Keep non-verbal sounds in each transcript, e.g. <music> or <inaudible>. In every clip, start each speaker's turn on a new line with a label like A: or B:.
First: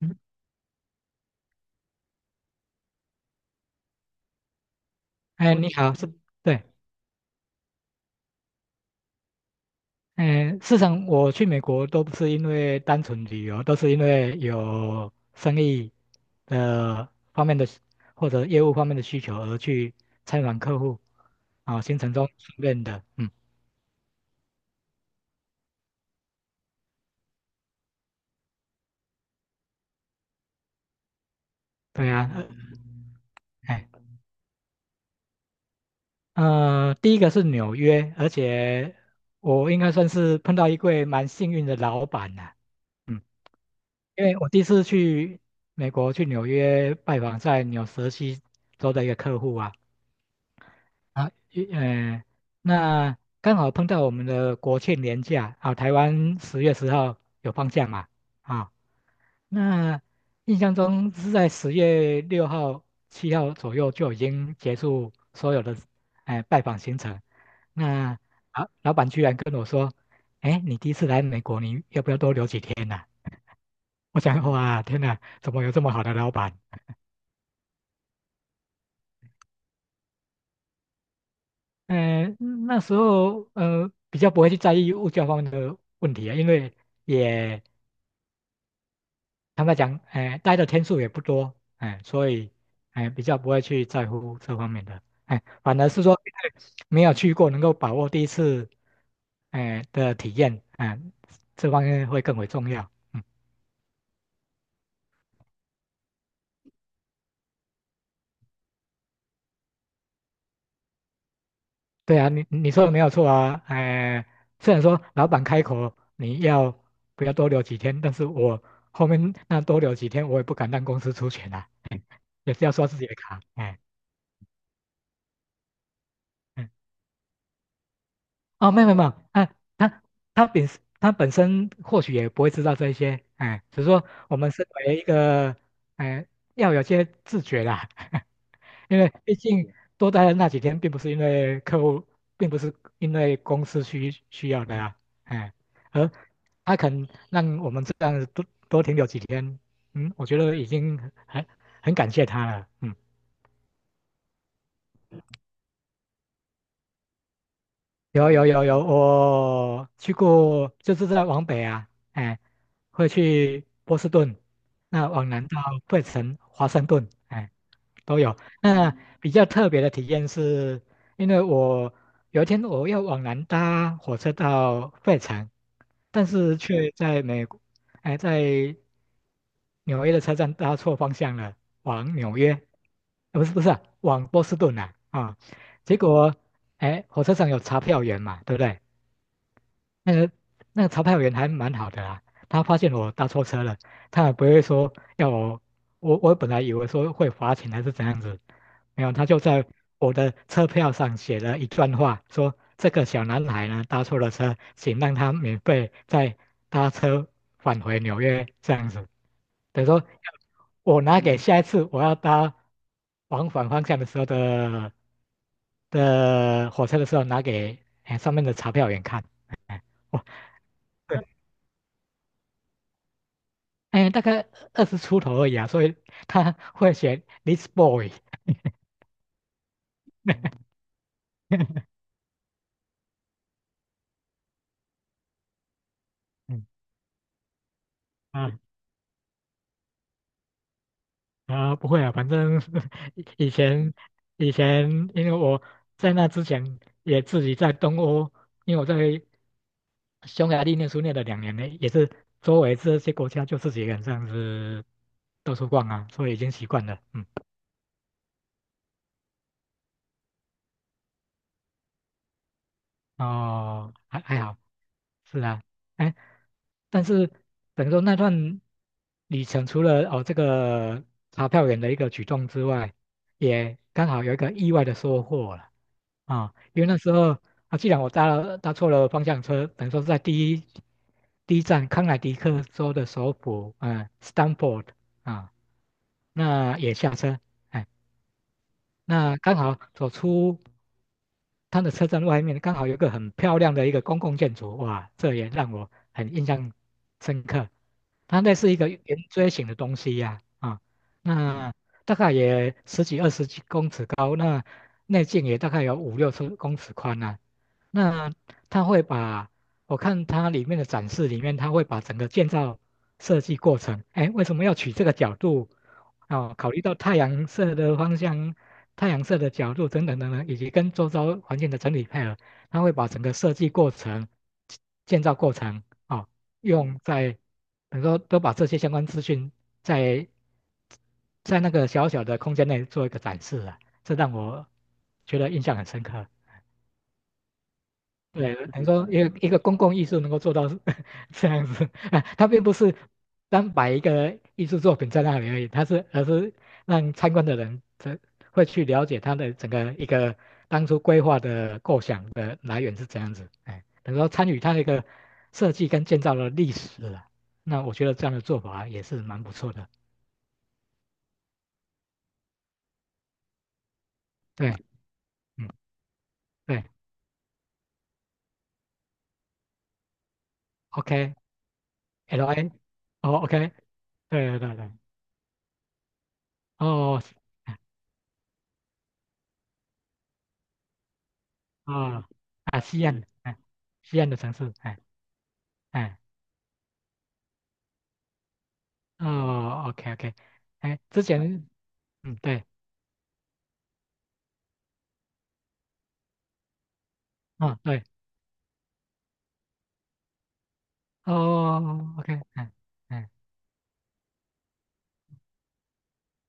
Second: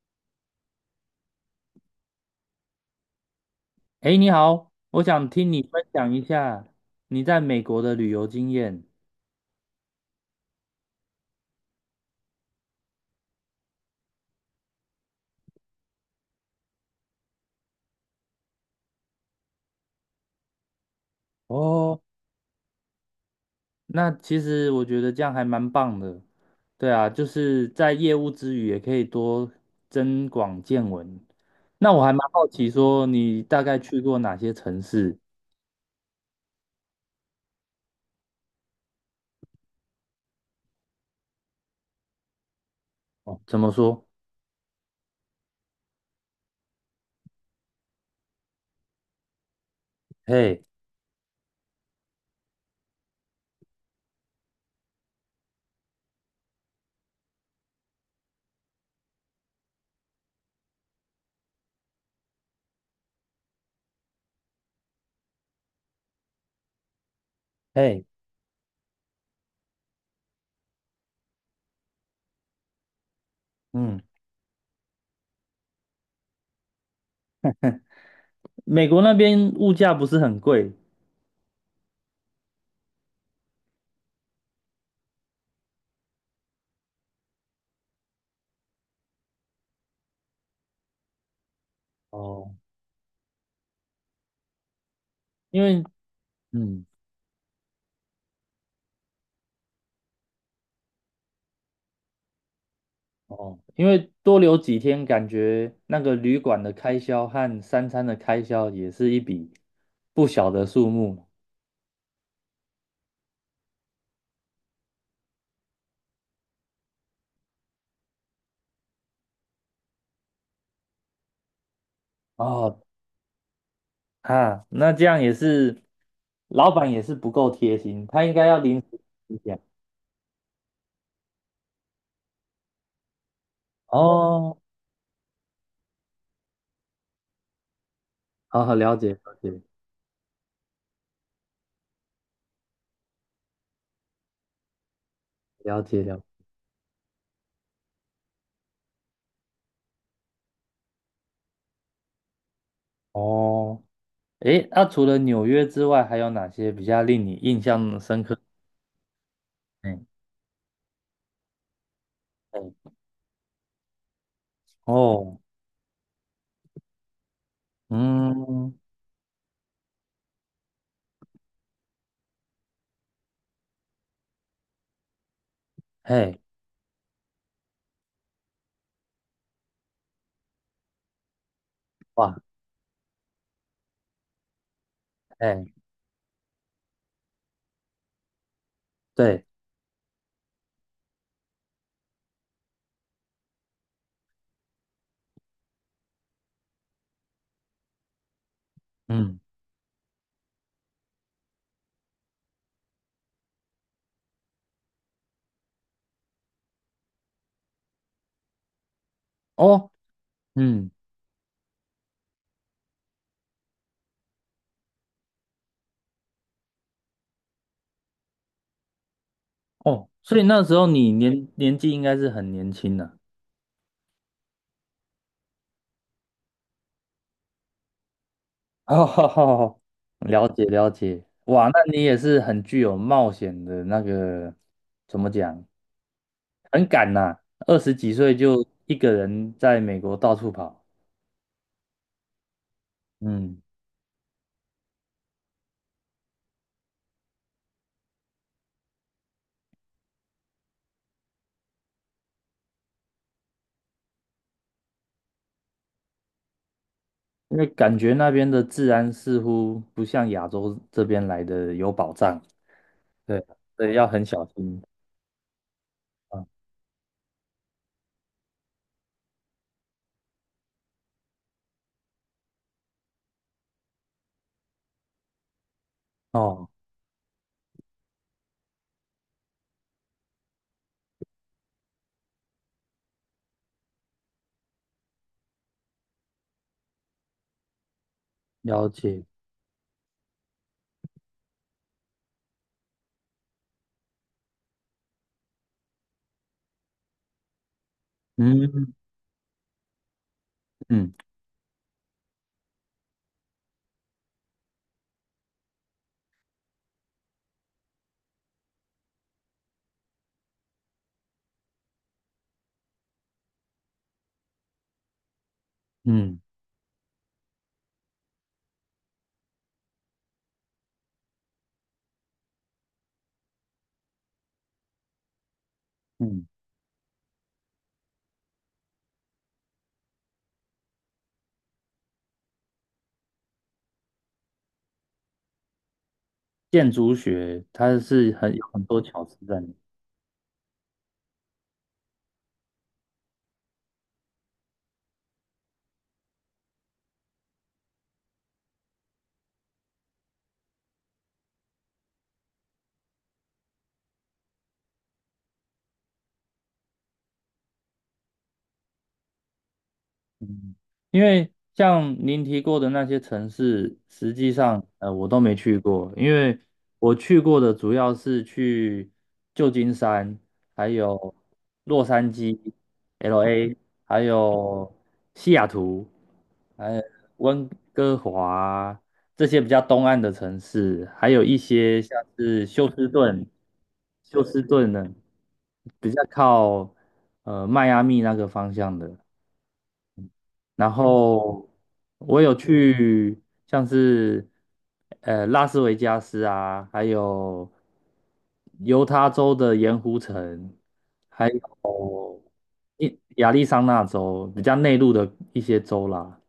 A: 嗯，
B: 哎，你好，我想听
A: 哎，
B: 你
A: 你
B: 分
A: 好，
B: 享
A: 是，
B: 一
A: 对，
B: 下你在美国的旅游经验。
A: 哎，事实上我去美国都不是因为单纯旅游，都是因为有生意的方面的需或者业务方面的需求而去参访客户，啊、行
B: 哦，
A: 程中训练的，嗯，
B: 那其实我觉得这样还蛮棒的。对啊，就是在业务之余也可以多增广见闻。那我
A: 对
B: 还蛮
A: 啊，
B: 好奇，说你大概
A: 哎，
B: 去过哪些城市？
A: 第一个是纽约，而且我应该算是碰到一位蛮幸运的老板呐、嗯，
B: 哦，怎么说？
A: 因为我第一次去美国去纽约拜访在纽泽西州的一个客户啊。
B: 嘿，
A: 啊，一呃，那刚好碰到我们的国庆年假啊，台湾十月十号有放假嘛？啊，那印象中是在十月六号、七号左右就已经结束所有的哎、拜访行程。
B: 嘿，
A: 那啊，老板居然跟我说，哎，你第一次来美国，你要不要多留几天呢？"
B: 嗯，
A: <laughs> 我想，哇，天哪，怎么有这么好的老板？
B: 美国那边物价不是很贵？
A: 那时候比较不会去在意物价方面的问题啊，因为也坦白讲，哎、待的天数也不多，哎、所以
B: 哦，
A: 哎、比较不会去在乎这方面的，哎、
B: 因
A: 反
B: 为
A: 而是说因为
B: 嗯。
A: 没有去过，能够把握第一次，哎、的体验，哎、这方面会更为重要。嗯，
B: 哦，因为多留几天，感觉那个旅馆的开销和三餐的开销也是一笔不小的数目。
A: 对啊，你说的没有错啊，哎、虽然说老板开口你要不要多留几天，但是我后面那多留几天，我也不敢让公司出钱啊。也是要
B: 哦，
A: 刷自己的卡，哎，
B: 啊，那这样也是，
A: 嗯，
B: 老板也是不够贴心，他应该要
A: 哦，
B: 临
A: 没有没有
B: 时
A: 没有，
B: 一
A: 啊，
B: 下。
A: 他本他本身或许也不会知道这一些，哎，只是说我们
B: 哦，
A: 身为一个，哎，要有些自觉啦，<laughs>
B: 好好了
A: 因为
B: 解
A: 毕
B: 了解
A: 竟多待了那几天，并不是因为客户，并不是因为公司需要的呀，哎，
B: 了解
A: 而
B: 了。
A: 他肯让我们这样多多停留几天，嗯，我觉得已经很很感谢他了，嗯，
B: 哦，诶，那，除了纽约之外，还有哪些比较令你印象深
A: 有
B: 刻？
A: 有有有，我
B: 嗯，
A: 去过，就是在往北啊，哎，
B: 哎，
A: 会去波士顿，那往
B: 哦，
A: 南到费城、华盛顿，哎，都有。
B: 嗯，
A: 那比较特别的体验是，因为我有一天我要往南搭火车到费城，但
B: 嘿，
A: 是却在美国，哎，在纽约的车站搭错方向了，往
B: 哇，
A: 纽约，不是不是啊往波士顿啊啊，
B: 哎，
A: 结果哎，火车上有查票员嘛，对不对？
B: 对，
A: 那个那个查票员还蛮好的啦，他发现我搭错车了，他也不会说要我，我本来以为说会罚钱还是怎样子，没有，他就
B: 嗯，
A: 在我的车票上写了一段话，说这个小男孩呢搭错了车，请让他免费再搭车返回纽约这样子，等于
B: 哦，
A: 说
B: 嗯。
A: 我拿给下一次我要搭往返方向的时候的火车的时候拿给哎上面的查票员看。哎
B: 哦，
A: 哇，
B: 所以那时候你
A: 对，
B: 年纪应该是很年轻的。
A: 哎，大概二十出头而已啊，所以他 <laughs> 会选 this boy。
B: <laughs> 哦，了解了解，哇，那
A: <laughs>
B: 你也是很具有冒险的那个，怎么讲，
A: 嗯
B: 很敢呐，二十几岁
A: 啊
B: 就一个人在美国到处跑。
A: 啊，不会啊，反正 <laughs> 以
B: 嗯，
A: 前以前，因为我在那之前也自己在东欧，因为我在匈牙利念书念了两年呢，也是周围这些国家就自己一个人这样子到处逛啊，所以已经习惯了。嗯，
B: 因为感觉那边的治安似乎不像亚洲这边来的有保障，对，所
A: 哦，
B: 以要
A: 还
B: 很
A: 还
B: 小
A: 好。
B: 心
A: 是啊，哎，
B: 啊。
A: 但是等于说那段旅程，除了哦这个查票员的一个举动之外，也刚好有一个意外的收获了啊、
B: 哦，
A: 因为那时候啊，既然我搭错了方向车，等于说是在第一站康乃狄克州的首府，嗯、s t a n f o r d 啊，那也下车，哎，
B: 了解，
A: 那刚好走出。它的车站外面刚好有一个很漂亮的一个公共建筑，哇，这也让我很印象深刻。它那是一个
B: 嗯
A: 圆锥形的东西呀、啊，
B: 嗯
A: 那大概也十几二十几公尺高，那内径也大概有五六十公尺宽啊。那它会把，我看它里面的展示里面，它会把整个建造设计过程，哎，为什么要取这个角度？
B: 嗯
A: 哦，考虑到太阳射的方向、太阳射的角度等等等等，以及跟周遭环境的整体配合，它会把整个设计过程、建建造过程哦，
B: 嗯。
A: 用在等于说都把这些相关资讯在在那个小小的空间内做一个展示啊，这让我觉得印象很深刻。
B: 建筑学它是很
A: 对，
B: 有很
A: 你
B: 多
A: 说
B: 巧
A: 一个
B: 思
A: 一个
B: 在里。
A: 公共艺术能够做到是 <laughs> 这样子，<laughs> 啊，它并不是单摆一个艺术作品在那里而已，而是让参观的人才会去了解它的整个一个当初规划的构想的来源是怎样子，哎，等于说参与它的一个设计跟建造的历史了。那我觉得这样的做法也是蛮不错的。
B: 嗯，因为像您提过的那些城市，实际
A: 对，
B: 上我都没
A: 嗯，
B: 去过。因为
A: 对
B: 我去过的主要是去旧金山，还有洛杉
A: ，OK，LA，
B: 矶、
A: 哦，OK,
B: LA，还
A: 对对对对，
B: 有西雅图，还有
A: 哦。
B: 温哥华，这些比较东岸的城市。还有一些像
A: 哦，
B: 是
A: 啊，
B: 休
A: 西
B: 斯
A: 安，
B: 顿、
A: 哎，西安的
B: 休
A: 城
B: 斯
A: 市，
B: 顿
A: 哎，
B: 的比
A: 哎，
B: 较靠迈阿密那个方向的。
A: 哦，OK OK,
B: 然
A: 哎，之
B: 后
A: 前，嗯，
B: 我有
A: 对，
B: 去像是拉斯维加斯啊，还有
A: 嗯，对，
B: 犹他州的盐湖城，还有
A: 哦，OK,哎，嗯
B: 亚利桑那州比较内陆的一些州啦。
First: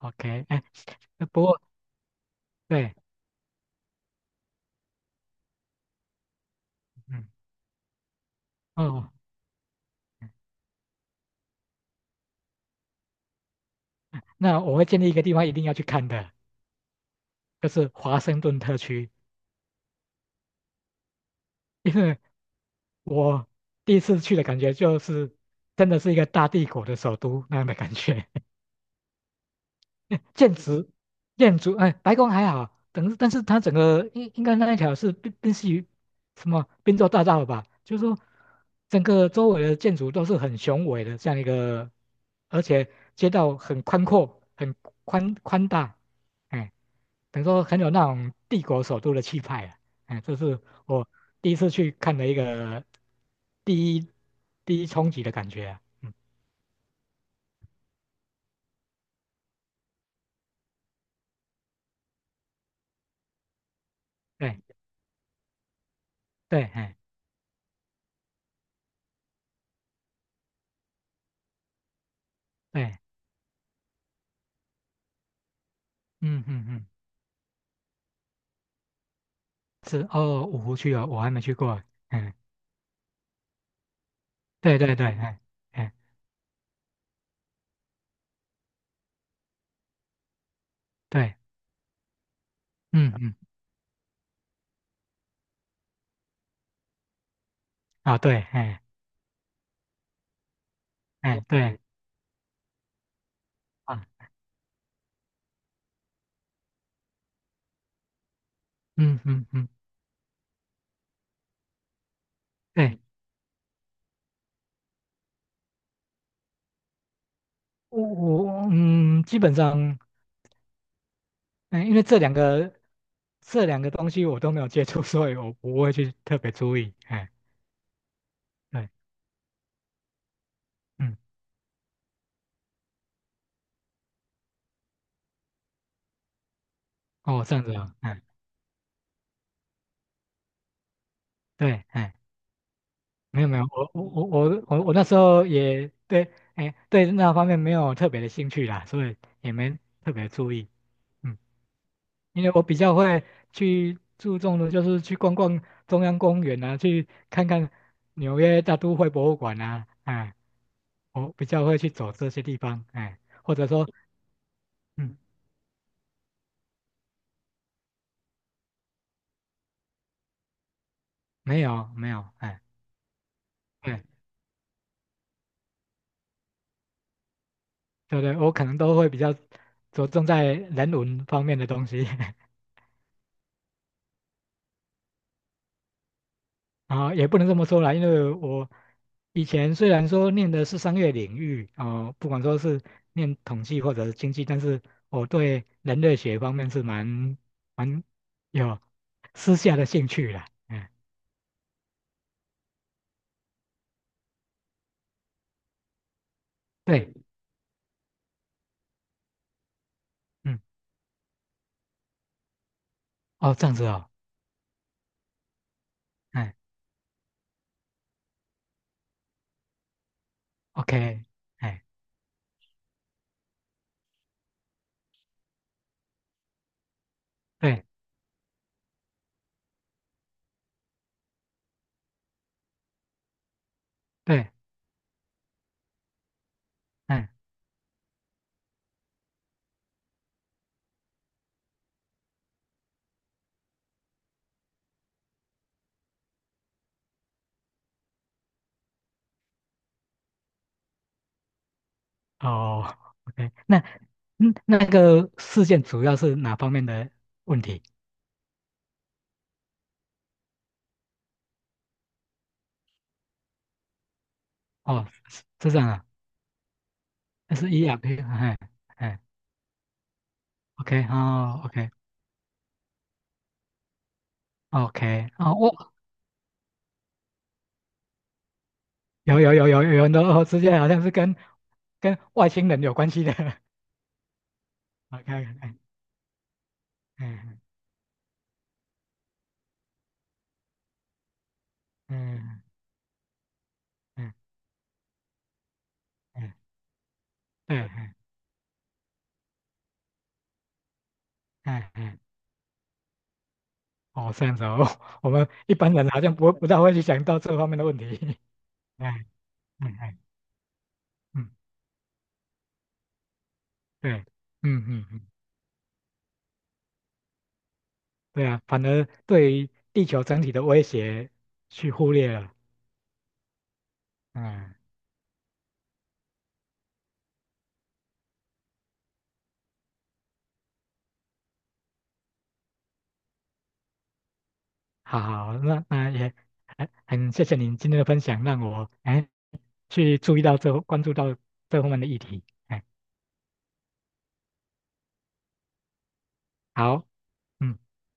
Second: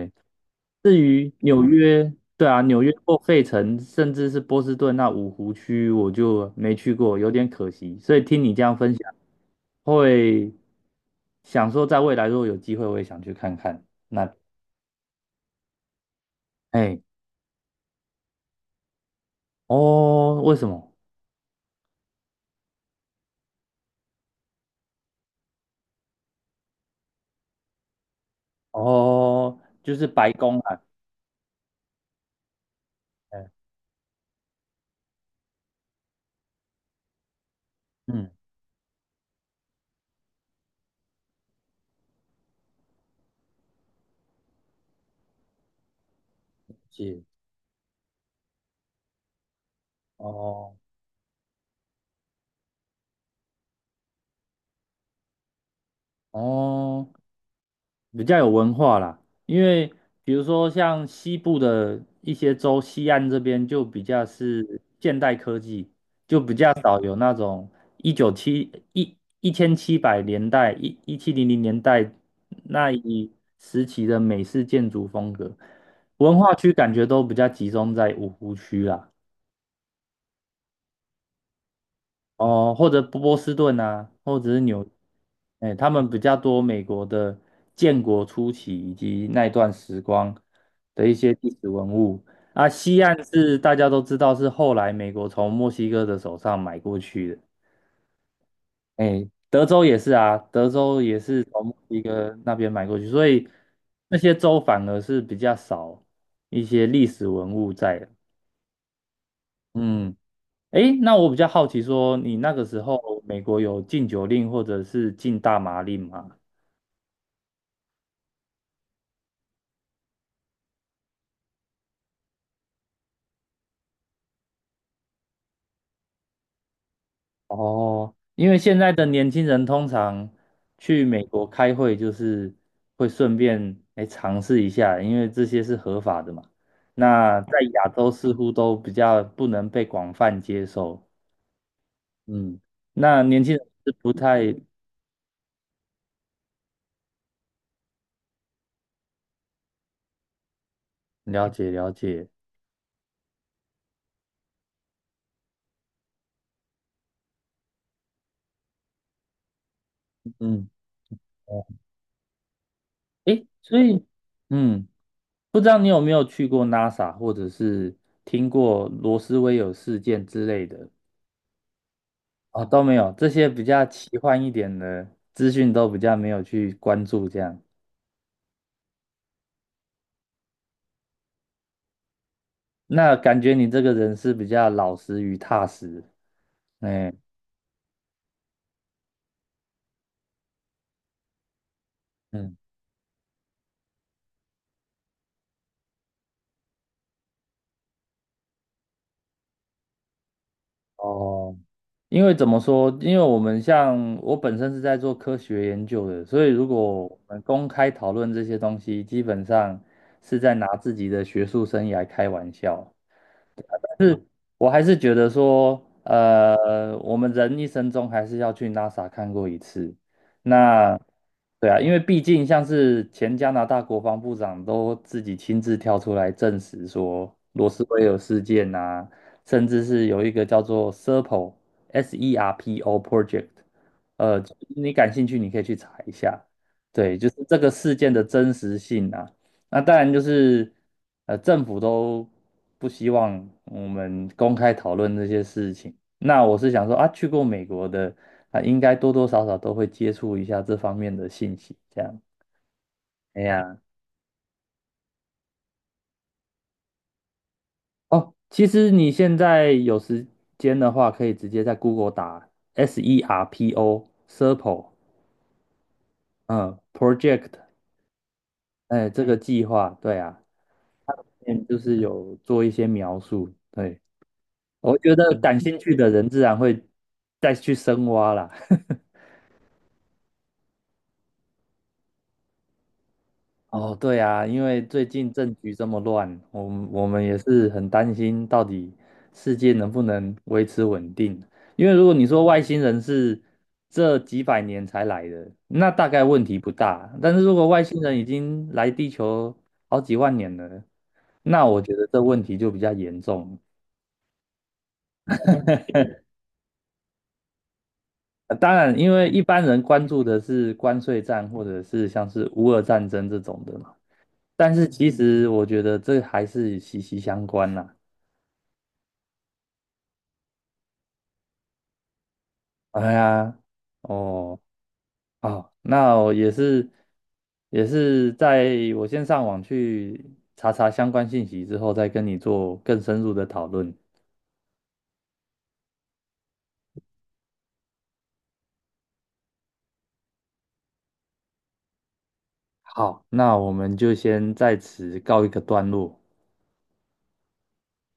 A: o k 哎，
B: 至于
A: 不过，
B: 纽约，对啊，纽约
A: 对，
B: 或费城，甚至是波士顿那五湖区，我就没去过，
A: 嗯，
B: 有点可惜。所以听你这样分
A: 哦，
B: 享，会想说在未来如果有机会，我也想去看看那。
A: 那我会建立一个地方一定要去看的，
B: 哎。
A: 就是华盛顿特区，
B: 哦，为什么？
A: 因为我第一次去的感觉就是真的是一个大帝国的首都那样的感觉，
B: 哦，就是白
A: <laughs> 建
B: 宫啊，
A: 筑，建筑，哎，白宫还好，等，但
B: 嗯
A: 是它整个应该那一条是宾夕于什么宾州大道吧？就是说，
B: 嗯，
A: 整个周围的建筑都是很雄伟的，这样一个，而且街道很宽阔，很宽宽大，哎，
B: 是，
A: 等于说很有那种帝国首都的气派啊，哎，这是
B: 哦
A: 我第一次去看的一个第一第一冲击的感觉啊，嗯，
B: 哦，比较有文化啦。因为比如说像西部的一些州，西岸这边就比较
A: 对
B: 是现代科技，就比
A: 对，
B: 较
A: 哎
B: 少有那种一九七一一千七百年代一一七零零年代那
A: 对，
B: 一时期的美式建筑风格。文
A: 嗯
B: 化
A: 嗯
B: 区
A: 嗯。
B: 感觉都比较集中在五湖区啦。
A: 是哦，五湖区哦，我还没去过。嗯，
B: 哦，或者波士顿啊，或者是
A: 对
B: 纽，
A: 对对，哎
B: 哎，他
A: 哎
B: 们比较多美国的建国初期以及那一段时光的一
A: 对，
B: 些历史文物啊。西
A: 嗯
B: 岸
A: 嗯
B: 是大家都知道是后来美国从墨西哥的手上买过去的，
A: 啊对，哎
B: 哎，德州也是啊，德州也
A: 哎
B: 是从墨
A: 对
B: 西哥那边买过去，所以
A: 啊，
B: 那些州反而是比较少一些历史文物在的，
A: 嗯嗯嗯，
B: 嗯。诶，那我比较好奇说，你那个时
A: 对，
B: 候美国有禁酒令或者是禁大麻令吗？
A: 我嗯，基本上，嗯，因为这两个东西我都没有接触，<laughs> 所以我不会去特别注意。哎，
B: 哦，因为现
A: 对，
B: 在的年轻人通常去
A: 嗯，
B: 美国开会，就是会顺便来尝试一下，因为这些是合法的嘛。那
A: 哦，
B: 在
A: 这样子
B: 亚
A: 啊，
B: 洲
A: 哎
B: 似乎都比较不能被广泛接受，
A: 对，哎，
B: 嗯，那年
A: 没有
B: 轻
A: 没有，
B: 人是不太
A: 我那时候也对，哎对那方面没有特别的兴趣啦，所以也没特别注意。嗯。
B: 了解了解，
A: 因为我比较会去注重的就是去逛逛中央公园啊，去看看纽约大都会博物馆啊，哎，
B: 嗯，
A: 我比较会去走这些地方，哎，
B: 哎，
A: 或者
B: 所
A: 说，
B: 以。嗯。
A: 嗯，
B: 不知道你有没有去过 NASA，或者是听过罗斯威尔事件之类的
A: 没有没有，哎，
B: 啊？都没有，这些比较奇
A: 对
B: 幻一点的资讯都比较没有去关注。这样，
A: 对对，我可能都会比较着重在人文方面的东西。<laughs>
B: 那感觉你这个人是比较老实与踏实。哎，
A: 啊，也不能这么说啦，因为我以前虽然说念的是商业领域啊、不管
B: 嗯，
A: 说是念统计或者是经济，但是我对人类学方面是蛮有私下的兴趣啦。嗯，
B: 哦，因为怎么说？因为我们像我本身是在做科学研究的，所以如果
A: 对，
B: 我们公开讨论这些东西，基本上是
A: 嗯，
B: 在
A: 嗯
B: 拿自己的学术生涯开玩笑。
A: 哦，这样子哦，
B: 我还是觉得说，
A: 嗯
B: 我们人一生中还是要去 NASA 看过一次。那
A: ，OK,
B: 对啊，
A: 哎，
B: 因为毕竟像是前加拿大国防部长都自己亲自跳出来证实说罗斯
A: 对
B: 威尔事件啊，甚至是有一个叫做 SERPO（S-E-R-P-O） project，呃，
A: 对，
B: 你感兴趣你可以去查一下。对，就
A: 嗯，
B: 是这个事件的真实性啊。那当然就是，政府都不希望我们公开讨论这些事情。那我是想说啊，去过美国的啊，应该多多少少都会接触一下这方面的信息。这样，
A: 哦
B: 哎
A: ，OK,那
B: 呀，
A: 嗯那个事件主要是哪方面的问题？
B: 哦，其实你现在有时间的话，可以直接在 Google 打 SERPO SERPO，
A: 哦，是是这样啊，
B: 嗯
A: 那
B: ，Project，
A: 是 ERP,哎
B: 哎，
A: 哎
B: 这个计划，对啊，
A: ，OK,哦
B: 嗯就
A: ，OK。
B: 是有做一些描述。对。我觉
A: OK,
B: 得
A: 哦，
B: 感兴
A: 我
B: 趣的人自然会再去深挖啦。<laughs>
A: 有很多哦，事件好像是跟跟外星人有关系的。<laughs>
B: 哦，对啊，因为最
A: OK,
B: 近政局
A: 嗯
B: 这么乱，我们也
A: 嗯
B: 是很担心到底世界能不能维持稳定。因为如果你说
A: 嗯
B: 外星人是这
A: 嗯
B: 几百年才来的，那大概问
A: 嗯，
B: 题不大。但是如果
A: 对，
B: 外星
A: 嗯
B: 人已经来地球好几万年了，那我
A: 嗯
B: 觉得
A: 嗯，
B: 这问题就比较严重。
A: 哦，这样子哦，<laughs> 我们一般人
B: <laughs>
A: 好像不大会去想到这方面的问题。
B: 当然，
A: <laughs> 嗯
B: 因为一般人
A: 嗯
B: 关
A: 嗯
B: 注的是关税战
A: 嗯，
B: 或者是像是乌俄战争这种的嘛，
A: 对，
B: 但
A: 嗯
B: 是
A: 嗯
B: 其
A: 嗯，
B: 实我觉得这还是息息相关啦。
A: 对啊，反而对于地球整体的威胁去忽略了。
B: 哎呀，哦，
A: 嗯，
B: 哦，那我也是在我先上网去查查相关信息之后，再跟你做更深入的讨论。
A: 好，那那也很谢谢您今天的分享，让我哎去注意到这关注到这方面的议题。哎，
B: 好，那我们就先在此告一个段落。
A: 好，嗯，